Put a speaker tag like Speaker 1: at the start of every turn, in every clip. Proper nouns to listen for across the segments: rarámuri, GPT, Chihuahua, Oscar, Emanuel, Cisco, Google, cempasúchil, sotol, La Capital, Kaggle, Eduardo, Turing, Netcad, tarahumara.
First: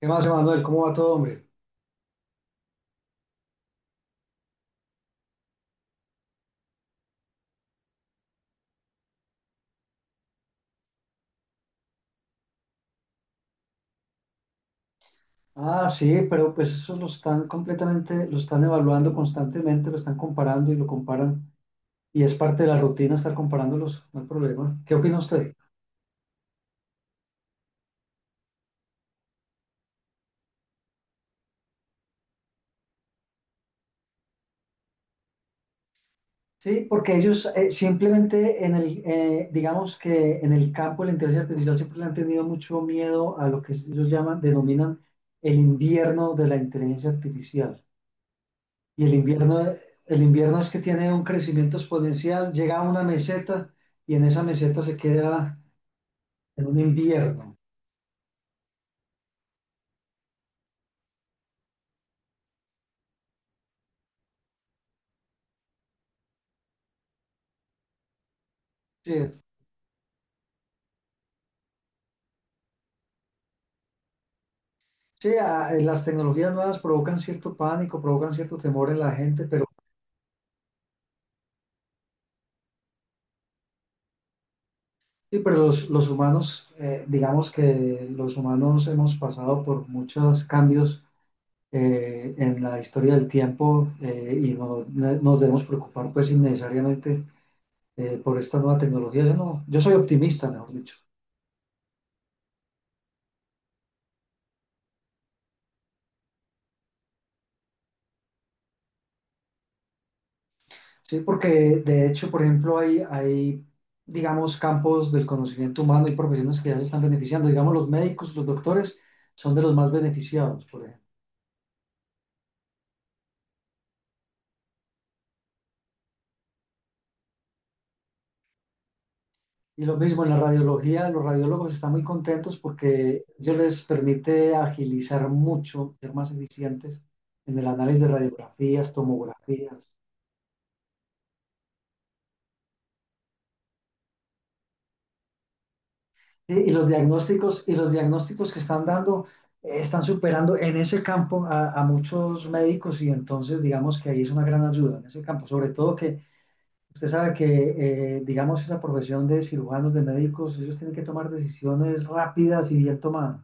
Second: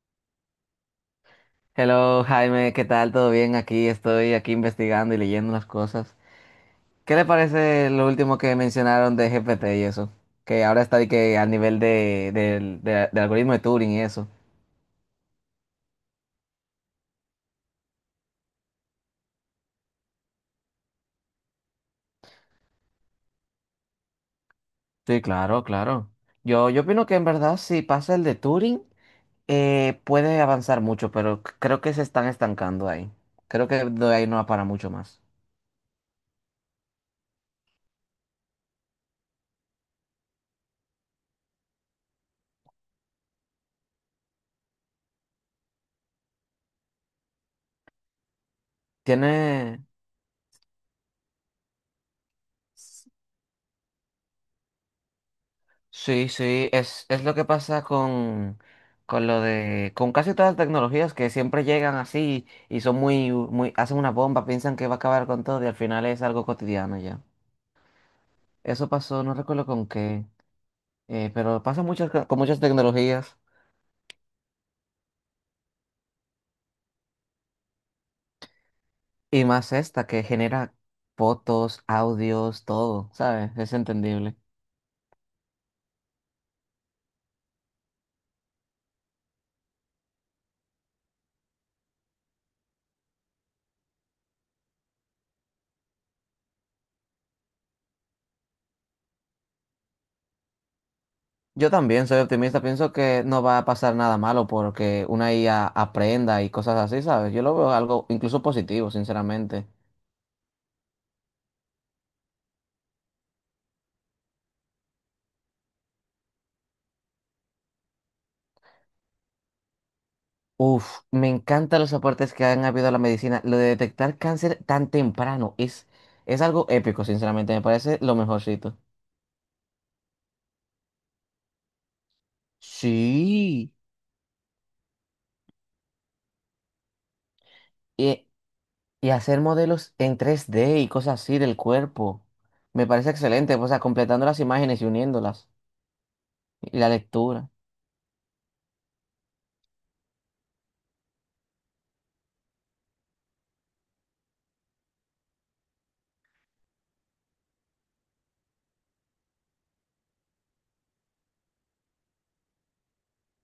Speaker 1: ¿Qué más, Emanuel? ¿Cómo va todo, hombre?
Speaker 2: Hello Jaime, ¿qué tal? ¿Todo bien? Aquí estoy aquí investigando y leyendo las cosas. ¿Qué le parece lo último que mencionaron de GPT y eso? Que ahora está de que al nivel de, del algoritmo de Turing y eso.
Speaker 1: Ah, sí, pero pues eso lo están completamente, lo están evaluando constantemente, lo están comparando y lo comparan. Y es parte de la rutina estar comparándolos, no hay problema. ¿Qué opina
Speaker 2: Sí,
Speaker 1: usted?
Speaker 2: claro, claro. Yo opino que en verdad si pasa el de Turing puede avanzar mucho, pero creo que se están estancando ahí. Creo que de ahí no va para mucho más.
Speaker 1: Sí, porque ellos simplemente en el, digamos que en el campo de la inteligencia artificial siempre le han tenido mucho miedo a lo que ellos llaman, denominan el invierno de la inteligencia artificial. Y
Speaker 2: Tiene,
Speaker 1: el invierno es que tiene un crecimiento exponencial, llega a una meseta y en esa meseta se queda
Speaker 2: sí,
Speaker 1: en
Speaker 2: sí,
Speaker 1: un
Speaker 2: es lo que
Speaker 1: invierno.
Speaker 2: pasa con casi todas las tecnologías que siempre llegan así y son muy, muy, hacen una bomba, piensan que va a acabar con todo y al final es algo cotidiano ya. Eso
Speaker 1: Sí,
Speaker 2: pasó, no recuerdo con qué, pero pasa muchas, con muchas tecnologías
Speaker 1: sí, ah, las tecnologías nuevas provocan cierto pánico, provocan cierto temor en la gente,
Speaker 2: y
Speaker 1: pero
Speaker 2: más esta que genera fotos, audios, todo, ¿sabes? Es entendible.
Speaker 1: sí, pero los humanos, digamos que los humanos hemos pasado por muchos cambios en la historia del tiempo y no, nos debemos preocupar pues innecesariamente por esta nueva tecnología. Yo no, yo soy optimista, mejor dicho.
Speaker 2: Yo también soy optimista, pienso que no va a pasar nada malo porque una IA aprenda y cosas así, ¿sabes? Yo lo veo algo incluso positivo, sinceramente.
Speaker 1: Sí, porque de hecho, por ejemplo, digamos, campos del conocimiento humano y profesiones que ya se están beneficiando. Digamos, los médicos, los doctores son de los más beneficiados, por
Speaker 2: Uf,
Speaker 1: ejemplo.
Speaker 2: me encantan los aportes que han habido a la medicina. Lo de detectar cáncer tan temprano es algo épico, sinceramente, me parece lo mejorcito.
Speaker 1: Y lo mismo en la radiología, los radiólogos están muy contentos porque ello
Speaker 2: Sí,
Speaker 1: les permite agilizar mucho, ser más eficientes en el análisis de
Speaker 2: y,
Speaker 1: radiografías,
Speaker 2: y hacer
Speaker 1: tomografías.
Speaker 2: modelos en 3D y cosas así del cuerpo. Me parece excelente, pues, o sea, completando las imágenes y uniéndolas.
Speaker 1: Sí,
Speaker 2: Y la lectura.
Speaker 1: y los diagnósticos que están dando están superando en ese campo a muchos médicos y entonces digamos que ahí es una gran ayuda en ese campo, sobre todo que usted sabe que digamos esa profesión de cirujanos, de médicos, ellos tienen que tomar decisiones rápidas y bien tomadas.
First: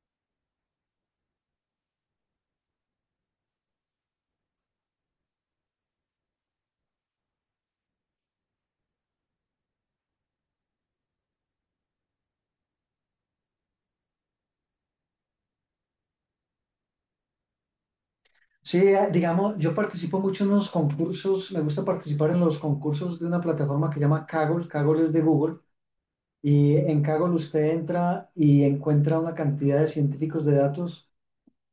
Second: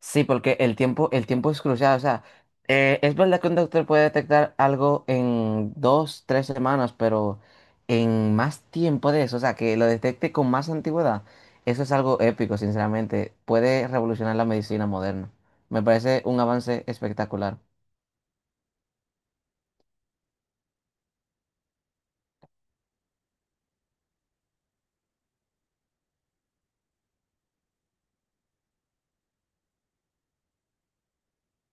Speaker 2: Sí, porque el tiempo es crucial. O sea, es verdad que un doctor puede detectar algo en dos, tres semanas, pero en más tiempo de eso, o sea, que lo detecte con más antigüedad, eso es algo épico, sinceramente. Puede revolucionar la medicina moderna. Me parece un avance espectacular.
Speaker 1: Sí, digamos, yo participo mucho en los concursos, me gusta participar en los concursos de una plataforma que se llama Kaggle, Kaggle es de Google, y en Kaggle usted entra y encuentra una cantidad de científicos de datos.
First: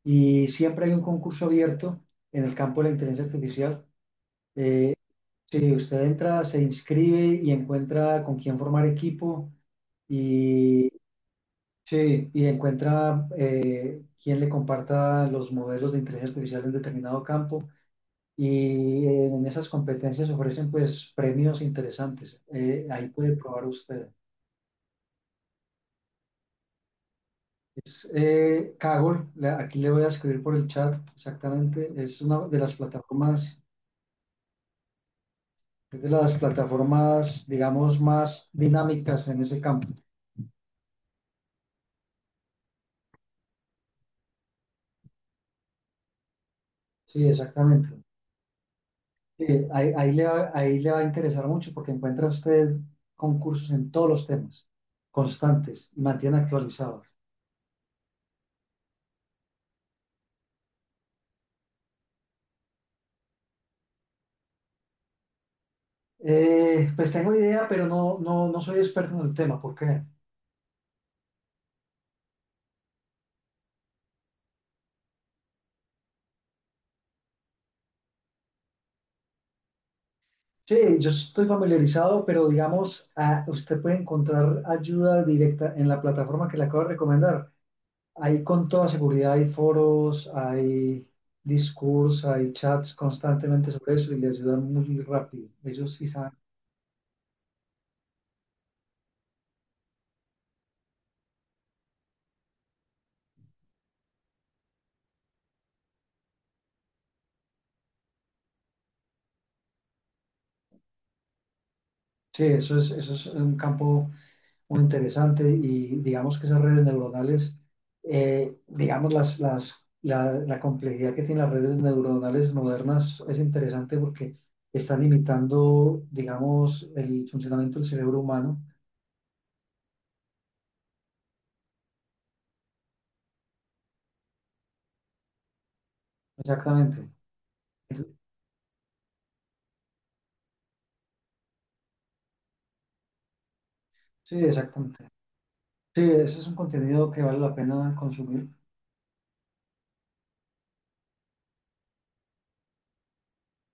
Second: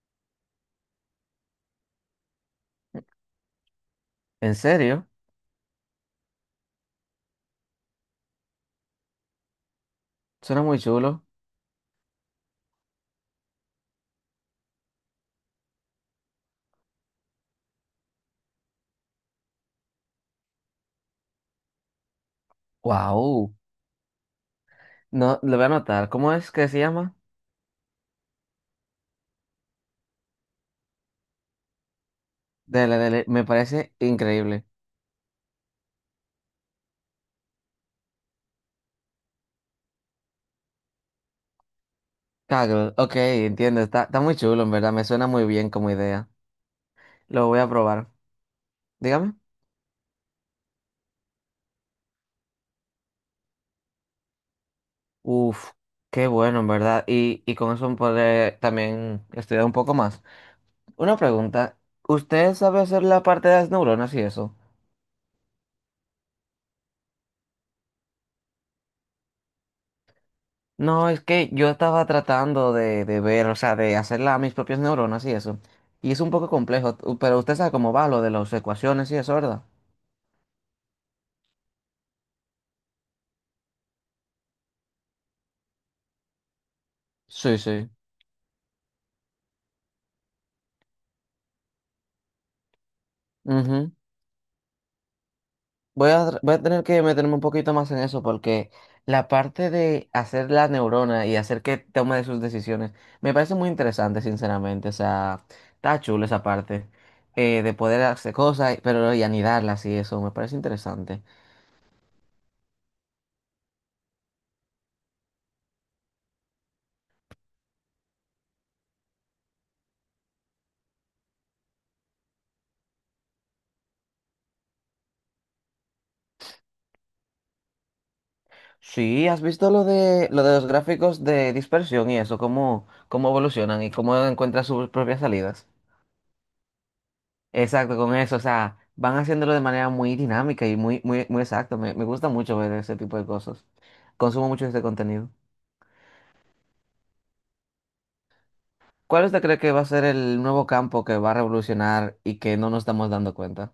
Speaker 1: Y siempre hay un concurso abierto en el campo de la inteligencia artificial.
Speaker 2: ¿En serio?
Speaker 1: Si usted entra, se inscribe y encuentra con quién formar equipo
Speaker 2: Suena muy
Speaker 1: y,
Speaker 2: chulo.
Speaker 1: sí, y encuentra quién le comparta los modelos de inteligencia artificial en determinado campo. Y en esas competencias ofrecen pues premios interesantes. Ahí puede
Speaker 2: Wow.
Speaker 1: probar usted.
Speaker 2: No, lo voy a anotar. ¿Cómo es que se llama?
Speaker 1: Kaggle, aquí le voy a escribir por el chat exactamente, es una de las
Speaker 2: Dele, dele. Me
Speaker 1: plataformas.
Speaker 2: parece increíble.
Speaker 1: Es de las plataformas, digamos, más dinámicas en ese campo.
Speaker 2: Kaggle. Ok, entiendo. Está, está muy chulo, en verdad. Me suena muy bien como idea.
Speaker 1: Sí,
Speaker 2: Lo voy a
Speaker 1: exactamente.
Speaker 2: probar. Dígame.
Speaker 1: Sí, ahí, ahí le va a interesar mucho porque encuentra usted concursos en todos los temas,
Speaker 2: Uf,
Speaker 1: constantes, y
Speaker 2: qué
Speaker 1: mantiene
Speaker 2: bueno, en
Speaker 1: actualizado.
Speaker 2: verdad. Y con eso podré también estudiar un poco más. Una pregunta. ¿Usted sabe hacer la parte de las neuronas y eso?
Speaker 1: Pues tengo idea, pero no, no, no soy experto en el tema. ¿Por qué?
Speaker 2: No, es que yo estaba tratando de ver, o sea, de hacer mis propias neuronas y eso. Y es un poco complejo, pero usted sabe cómo va lo de las ecuaciones y eso, ¿verdad?
Speaker 1: Sí, yo estoy familiarizado, pero digamos, ah, usted puede encontrar ayuda directa en la plataforma que le acabo de recomendar.
Speaker 2: Sí, sí.
Speaker 1: Hay con toda seguridad, hay foros, hay discursos, hay chats constantemente sobre eso y les ayudan muy rápido. Ellos sí
Speaker 2: Voy a,
Speaker 1: saben.
Speaker 2: voy a tener que meterme un poquito más en eso porque la parte de hacer la neurona y hacer que tome sus decisiones me parece muy interesante, sinceramente. O sea, está chulo esa parte de poder hacer cosas, pero y anidarlas y eso me parece interesante.
Speaker 1: Sí, eso es un campo muy interesante y digamos que esas redes neuronales, digamos, la complejidad que tienen las redes neuronales modernas es interesante porque están imitando, digamos, el funcionamiento del cerebro humano.
Speaker 2: Sí, ¿has visto lo de los gráficos de dispersión y eso, cómo, cómo evolucionan y cómo encuentran sus propias salidas?
Speaker 1: Exactamente.
Speaker 2: Exacto,
Speaker 1: Entonces,
Speaker 2: con eso, o sea, van haciéndolo de manera muy dinámica y muy, muy, muy exacto. Me gusta mucho ver ese tipo de cosas.
Speaker 1: sí,
Speaker 2: Consumo mucho este
Speaker 1: exactamente.
Speaker 2: contenido.
Speaker 1: Sí, ese es un contenido que vale la pena consumir.
Speaker 2: ¿Cuál usted cree que va a ser el nuevo campo que va a revolucionar y que no nos estamos dando cuenta?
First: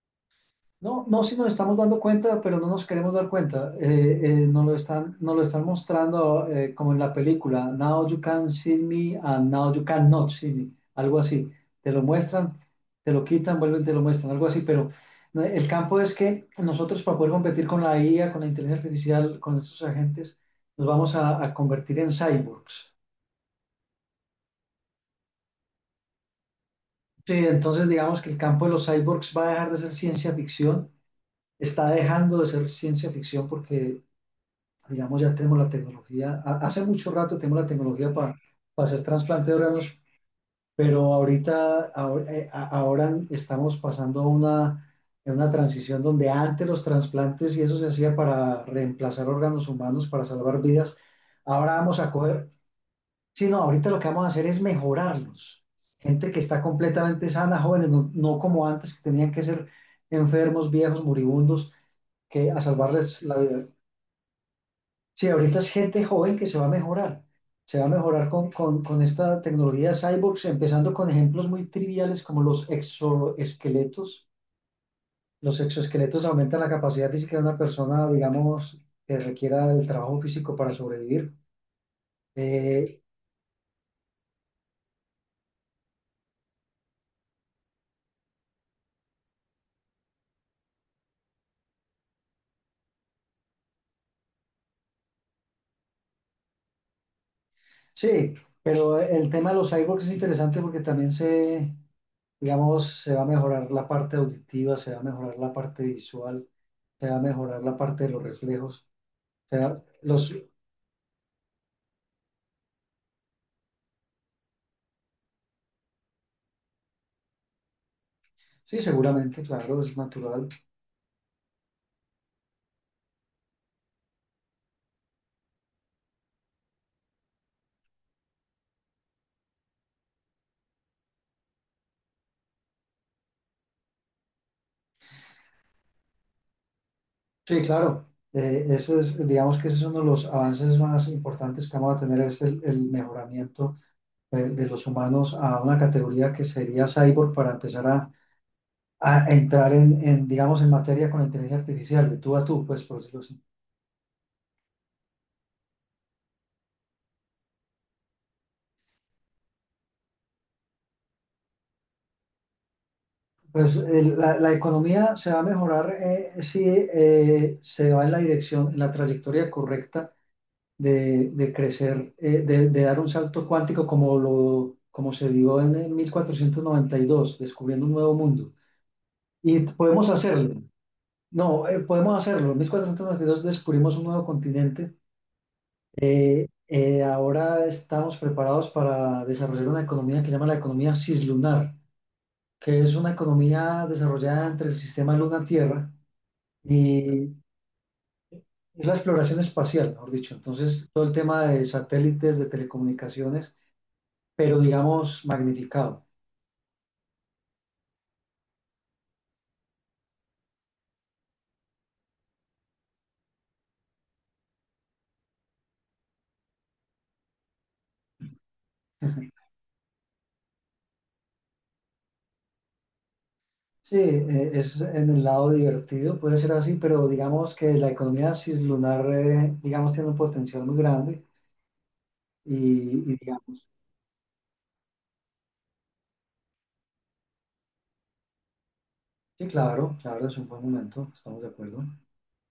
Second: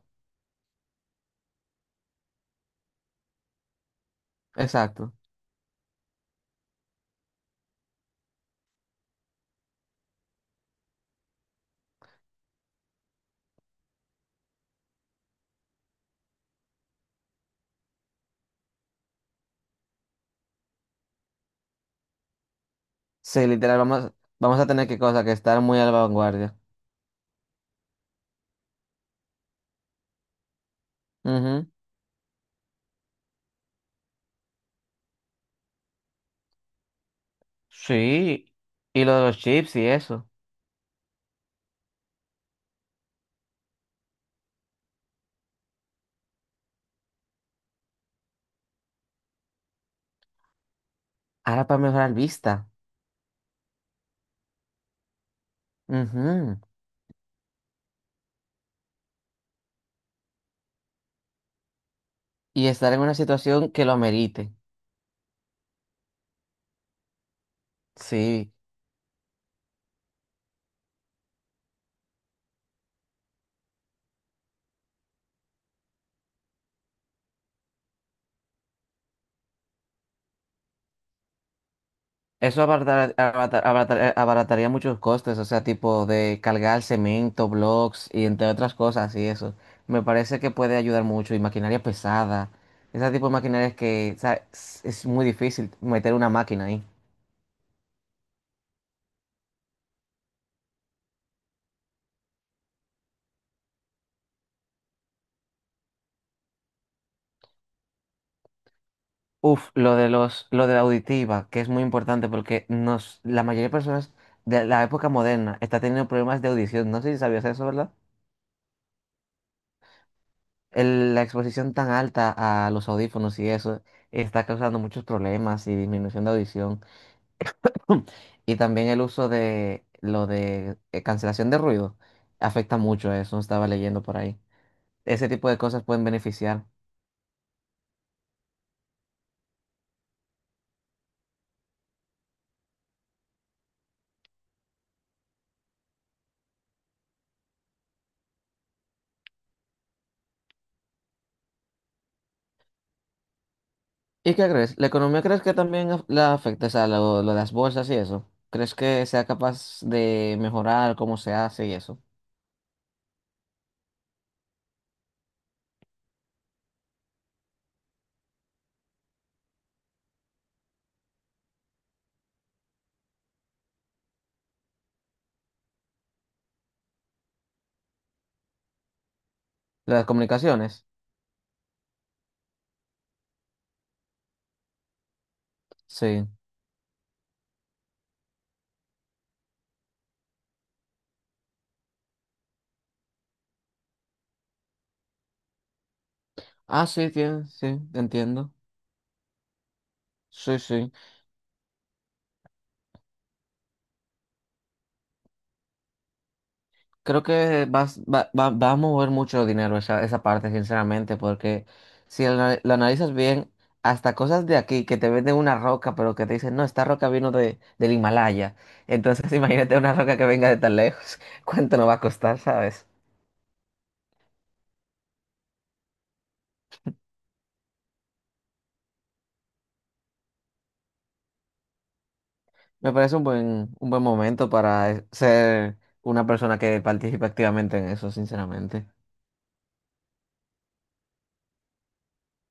Speaker 1: No, no, si nos estamos dando cuenta, pero no nos queremos dar cuenta.
Speaker 2: Exacto.
Speaker 1: Nos lo están mostrando como en la película, Now you can see me and now you cannot see me, algo así. Te lo muestran, te lo quitan, vuelven, te lo muestran, algo así. Pero no, el campo es que nosotros para poder competir con la IA, con la inteligencia artificial, con estos agentes, nos vamos a convertir en cyborgs.
Speaker 2: Sí, literal, vamos, vamos a tener que cosa que estar muy a la vanguardia.
Speaker 1: Sí, entonces digamos que el campo de los cyborgs va a dejar de ser ciencia ficción,
Speaker 2: Ujú.
Speaker 1: está dejando de ser ciencia ficción porque digamos, ya tenemos la tecnología, hace mucho rato tenemos la tecnología
Speaker 2: Sí,
Speaker 1: para hacer
Speaker 2: y lo de los
Speaker 1: trasplante de
Speaker 2: chips y
Speaker 1: órganos,
Speaker 2: eso.
Speaker 1: pero ahorita, ahora, ahora estamos pasando a una transición donde antes los trasplantes y eso se hacía para reemplazar órganos humanos, para salvar vidas,
Speaker 2: Ahora
Speaker 1: ahora
Speaker 2: para
Speaker 1: vamos a
Speaker 2: mejorar
Speaker 1: coger,
Speaker 2: vista.
Speaker 1: sí, no, ahorita lo que vamos a hacer es mejorarlos. Gente que
Speaker 2: Ujú.
Speaker 1: está completamente sana, jóvenes, no, no como antes, que tenían que ser enfermos, viejos, moribundos, que a
Speaker 2: Y estar en una
Speaker 1: salvarles la vida.
Speaker 2: situación que lo amerite.
Speaker 1: Sí, ahorita es gente joven que se va a mejorar. Se va a mejorar
Speaker 2: Sí.
Speaker 1: con esta tecnología cyborgs, empezando con ejemplos muy triviales como los exoesqueletos. Los exoesqueletos aumentan la capacidad física de una persona, digamos, que requiera del trabajo físico para sobrevivir.
Speaker 2: Eso
Speaker 1: Eh,
Speaker 2: abarataría muchos costes, o sea, tipo de cargar cemento, blocks y entre otras cosas y eso. Me parece que puede ayudar mucho y maquinaria pesada. Ese tipo de maquinarias que, o sea, es muy difícil meter una máquina ahí.
Speaker 1: sí, pero el tema de los cyborgs es interesante porque también se, digamos, se va a mejorar la parte auditiva, se va a mejorar la parte visual, se va a mejorar la parte de los reflejos. O
Speaker 2: Uf,
Speaker 1: sea,
Speaker 2: lo de
Speaker 1: los,
Speaker 2: los, lo de la auditiva, que es muy importante porque nos, la mayoría de personas de la época moderna está teniendo problemas de audición. No sé si sabías eso, ¿verdad?
Speaker 1: sí, seguramente, claro, es natural.
Speaker 2: La exposición tan alta a los audífonos y eso está causando muchos problemas y disminución de audición. Y también el uso de lo de cancelación de ruido afecta mucho a eso, estaba leyendo por ahí. Ese tipo de cosas pueden beneficiar.
Speaker 1: Sí, claro. Ese es, digamos que ese es uno de los avances más importantes que vamos a tener, el mejoramiento de los humanos a una categoría que sería cyborg para empezar a entrar en, digamos, en materia con la inteligencia artificial, de tú a tú, pues, por decirlo así.
Speaker 2: ¿Y qué crees? ¿La economía crees que también la afecta, o sea, lo de las bolsas y eso? ¿Crees que sea capaz de mejorar cómo se hace y eso?
Speaker 1: Pues la, la economía se va a mejorar si se va en la dirección, en la trayectoria correcta de crecer, de dar un salto cuántico como, lo, como se dio en el 1492, descubriendo un nuevo mundo. Y
Speaker 2: ¿Las
Speaker 1: podemos hacerlo.
Speaker 2: comunicaciones?
Speaker 1: No, podemos hacerlo. En 1492 descubrimos un nuevo continente.
Speaker 2: Sí.
Speaker 1: Ahora estamos preparados para desarrollar una economía que se llama la economía cislunar, que es una economía desarrollada entre el sistema Luna-Tierra
Speaker 2: Ah, sí,
Speaker 1: y
Speaker 2: tiene, sí, entiendo.
Speaker 1: es la exploración espacial, mejor dicho.
Speaker 2: Sí,
Speaker 1: Entonces,
Speaker 2: sí.
Speaker 1: todo el tema de satélites, de telecomunicaciones, pero digamos magnificado.
Speaker 2: Creo que va a mover mucho dinero esa, esa parte, sinceramente, porque si la, la analizas bien, hasta cosas de aquí que te venden una roca, pero que te dicen, no, esta roca vino de, del Himalaya. Entonces, imagínate una roca que venga de tan lejos. ¿Cuánto nos va a costar, sabes?
Speaker 1: Sí, es en el lado divertido, puede ser así, pero digamos que la economía cislunar, digamos, tiene un potencial muy grande y,
Speaker 2: Me
Speaker 1: y
Speaker 2: parece
Speaker 1: digamos,
Speaker 2: un buen momento para ser una persona que participe activamente en eso, sinceramente.
Speaker 1: sí, claro, claro, es un buen momento, estamos de acuerdo.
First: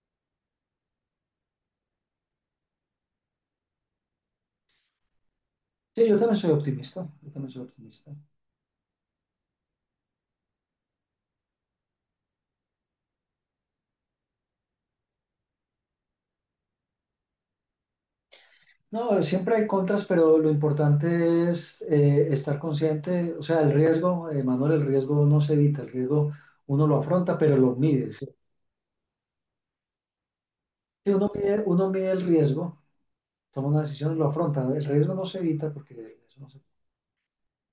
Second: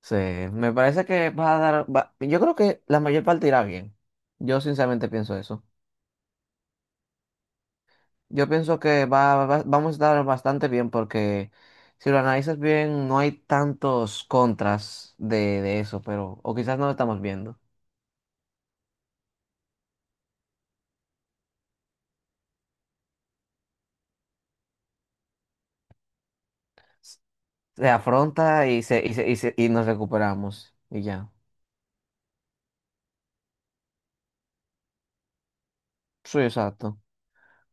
Speaker 2: Sí, me parece que va a dar, yo creo que la mayor parte irá bien. Yo sinceramente pienso eso.
Speaker 1: Sí, yo también soy optimista, yo también soy optimista.
Speaker 2: Yo pienso que vamos a estar bastante bien porque si lo analizas bien, no hay tantos contras de eso, pero, o quizás no lo estamos viendo.
Speaker 1: No, siempre hay contras, pero lo importante es estar consciente, o sea, el riesgo, Manuel, el riesgo no se evita, el riesgo uno lo afronta, pero lo
Speaker 2: Se
Speaker 1: mide. ¿Sí?
Speaker 2: afronta y, se, y, y nos recuperamos y
Speaker 1: Si uno
Speaker 2: ya.
Speaker 1: mide, uno mide el riesgo, toma una decisión y lo afronta, el riesgo no se evita porque el
Speaker 2: Sí,
Speaker 1: no se
Speaker 2: exacto.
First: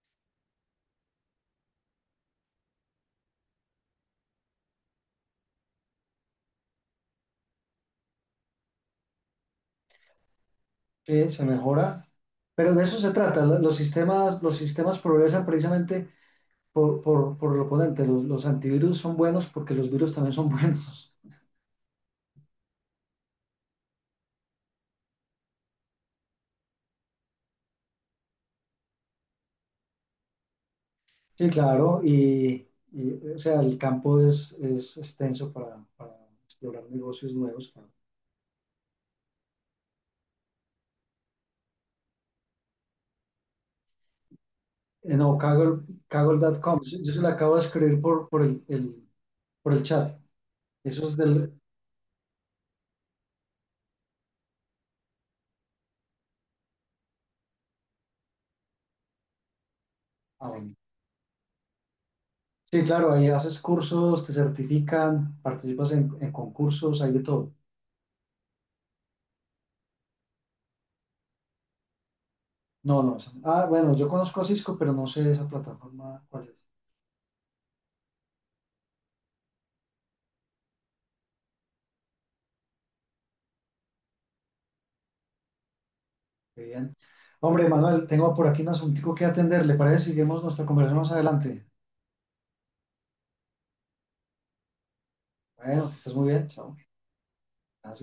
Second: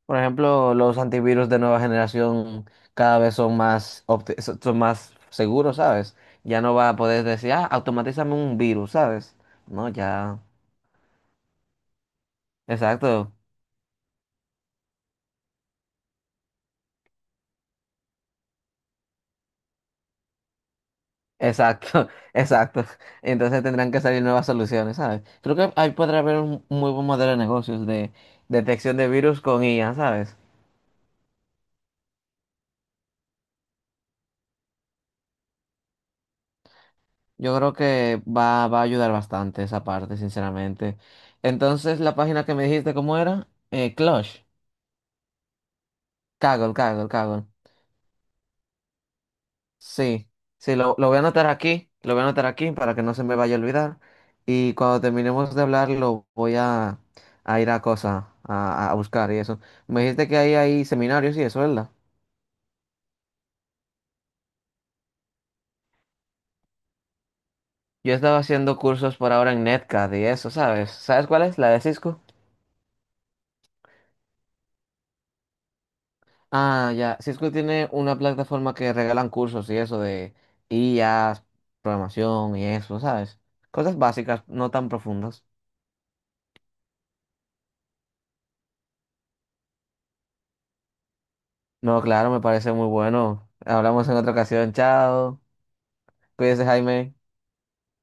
Speaker 2: Por ejemplo, los antivirus de nueva generación cada vez son más, son más seguros, ¿sabes? Ya no va a poder decir, ah, automatízame un virus, ¿sabes? No, ya.
Speaker 1: sí, se mejora, pero de eso se
Speaker 2: Exacto.
Speaker 1: trata. Los sistemas progresan precisamente por el oponente. Los antivirus son buenos porque los virus también son buenos.
Speaker 2: Exacto, exacto. Entonces tendrán que salir nuevas soluciones, ¿sabes? Creo que ahí podrá haber un muy buen modelo de negocios de detección de virus con IA, ¿sabes?
Speaker 1: Sí, claro, y, o sea, el campo es extenso para explorar negocios
Speaker 2: Yo
Speaker 1: nuevos.
Speaker 2: creo que va a ayudar bastante esa parte, sinceramente. Entonces, la página que me dijiste, ¿cómo era? Clutch.
Speaker 1: No, Kaggle,
Speaker 2: Kaggle,
Speaker 1: Kaggle.com, yo
Speaker 2: Kaggle,
Speaker 1: yo se lo
Speaker 2: Kaggle.
Speaker 1: acabo de escribir por por el chat.
Speaker 2: Sí, sí,
Speaker 1: Eso
Speaker 2: lo
Speaker 1: es
Speaker 2: voy a anotar
Speaker 1: del...
Speaker 2: aquí, lo voy a anotar aquí para que no se me vaya a olvidar. Y cuando terminemos de hablar, lo voy a ir a cosa, a buscar y eso. Me dijiste que
Speaker 1: ah,
Speaker 2: ahí
Speaker 1: bueno.
Speaker 2: hay seminarios y eso, ¿verdad?
Speaker 1: Sí, claro, ahí haces cursos, te certifican, participas en concursos, hay de todo.
Speaker 2: Yo estaba haciendo cursos por ahora en Netcad y eso, ¿sabes? ¿Sabes cuál es? La de Cisco.
Speaker 1: No, no. No. Ah, bueno, yo conozco a Cisco, pero no sé esa plataforma cuál es.
Speaker 2: Ah, ya, Cisco tiene una plataforma que regalan cursos y eso de IAs, programación y eso, ¿sabes? Cosas básicas, no tan profundas.
Speaker 1: Qué bien. Hombre, Manuel, tengo por aquí un asuntico que atender. ¿Le parece? Seguimos nuestra conversación más adelante.
Speaker 2: No, claro, me parece muy bueno. Hablamos en otra ocasión, chao.
Speaker 1: Bueno, que estés muy bien.
Speaker 2: Cuídese,
Speaker 1: Chao.
Speaker 2: Jaime.
Speaker 1: Gracias.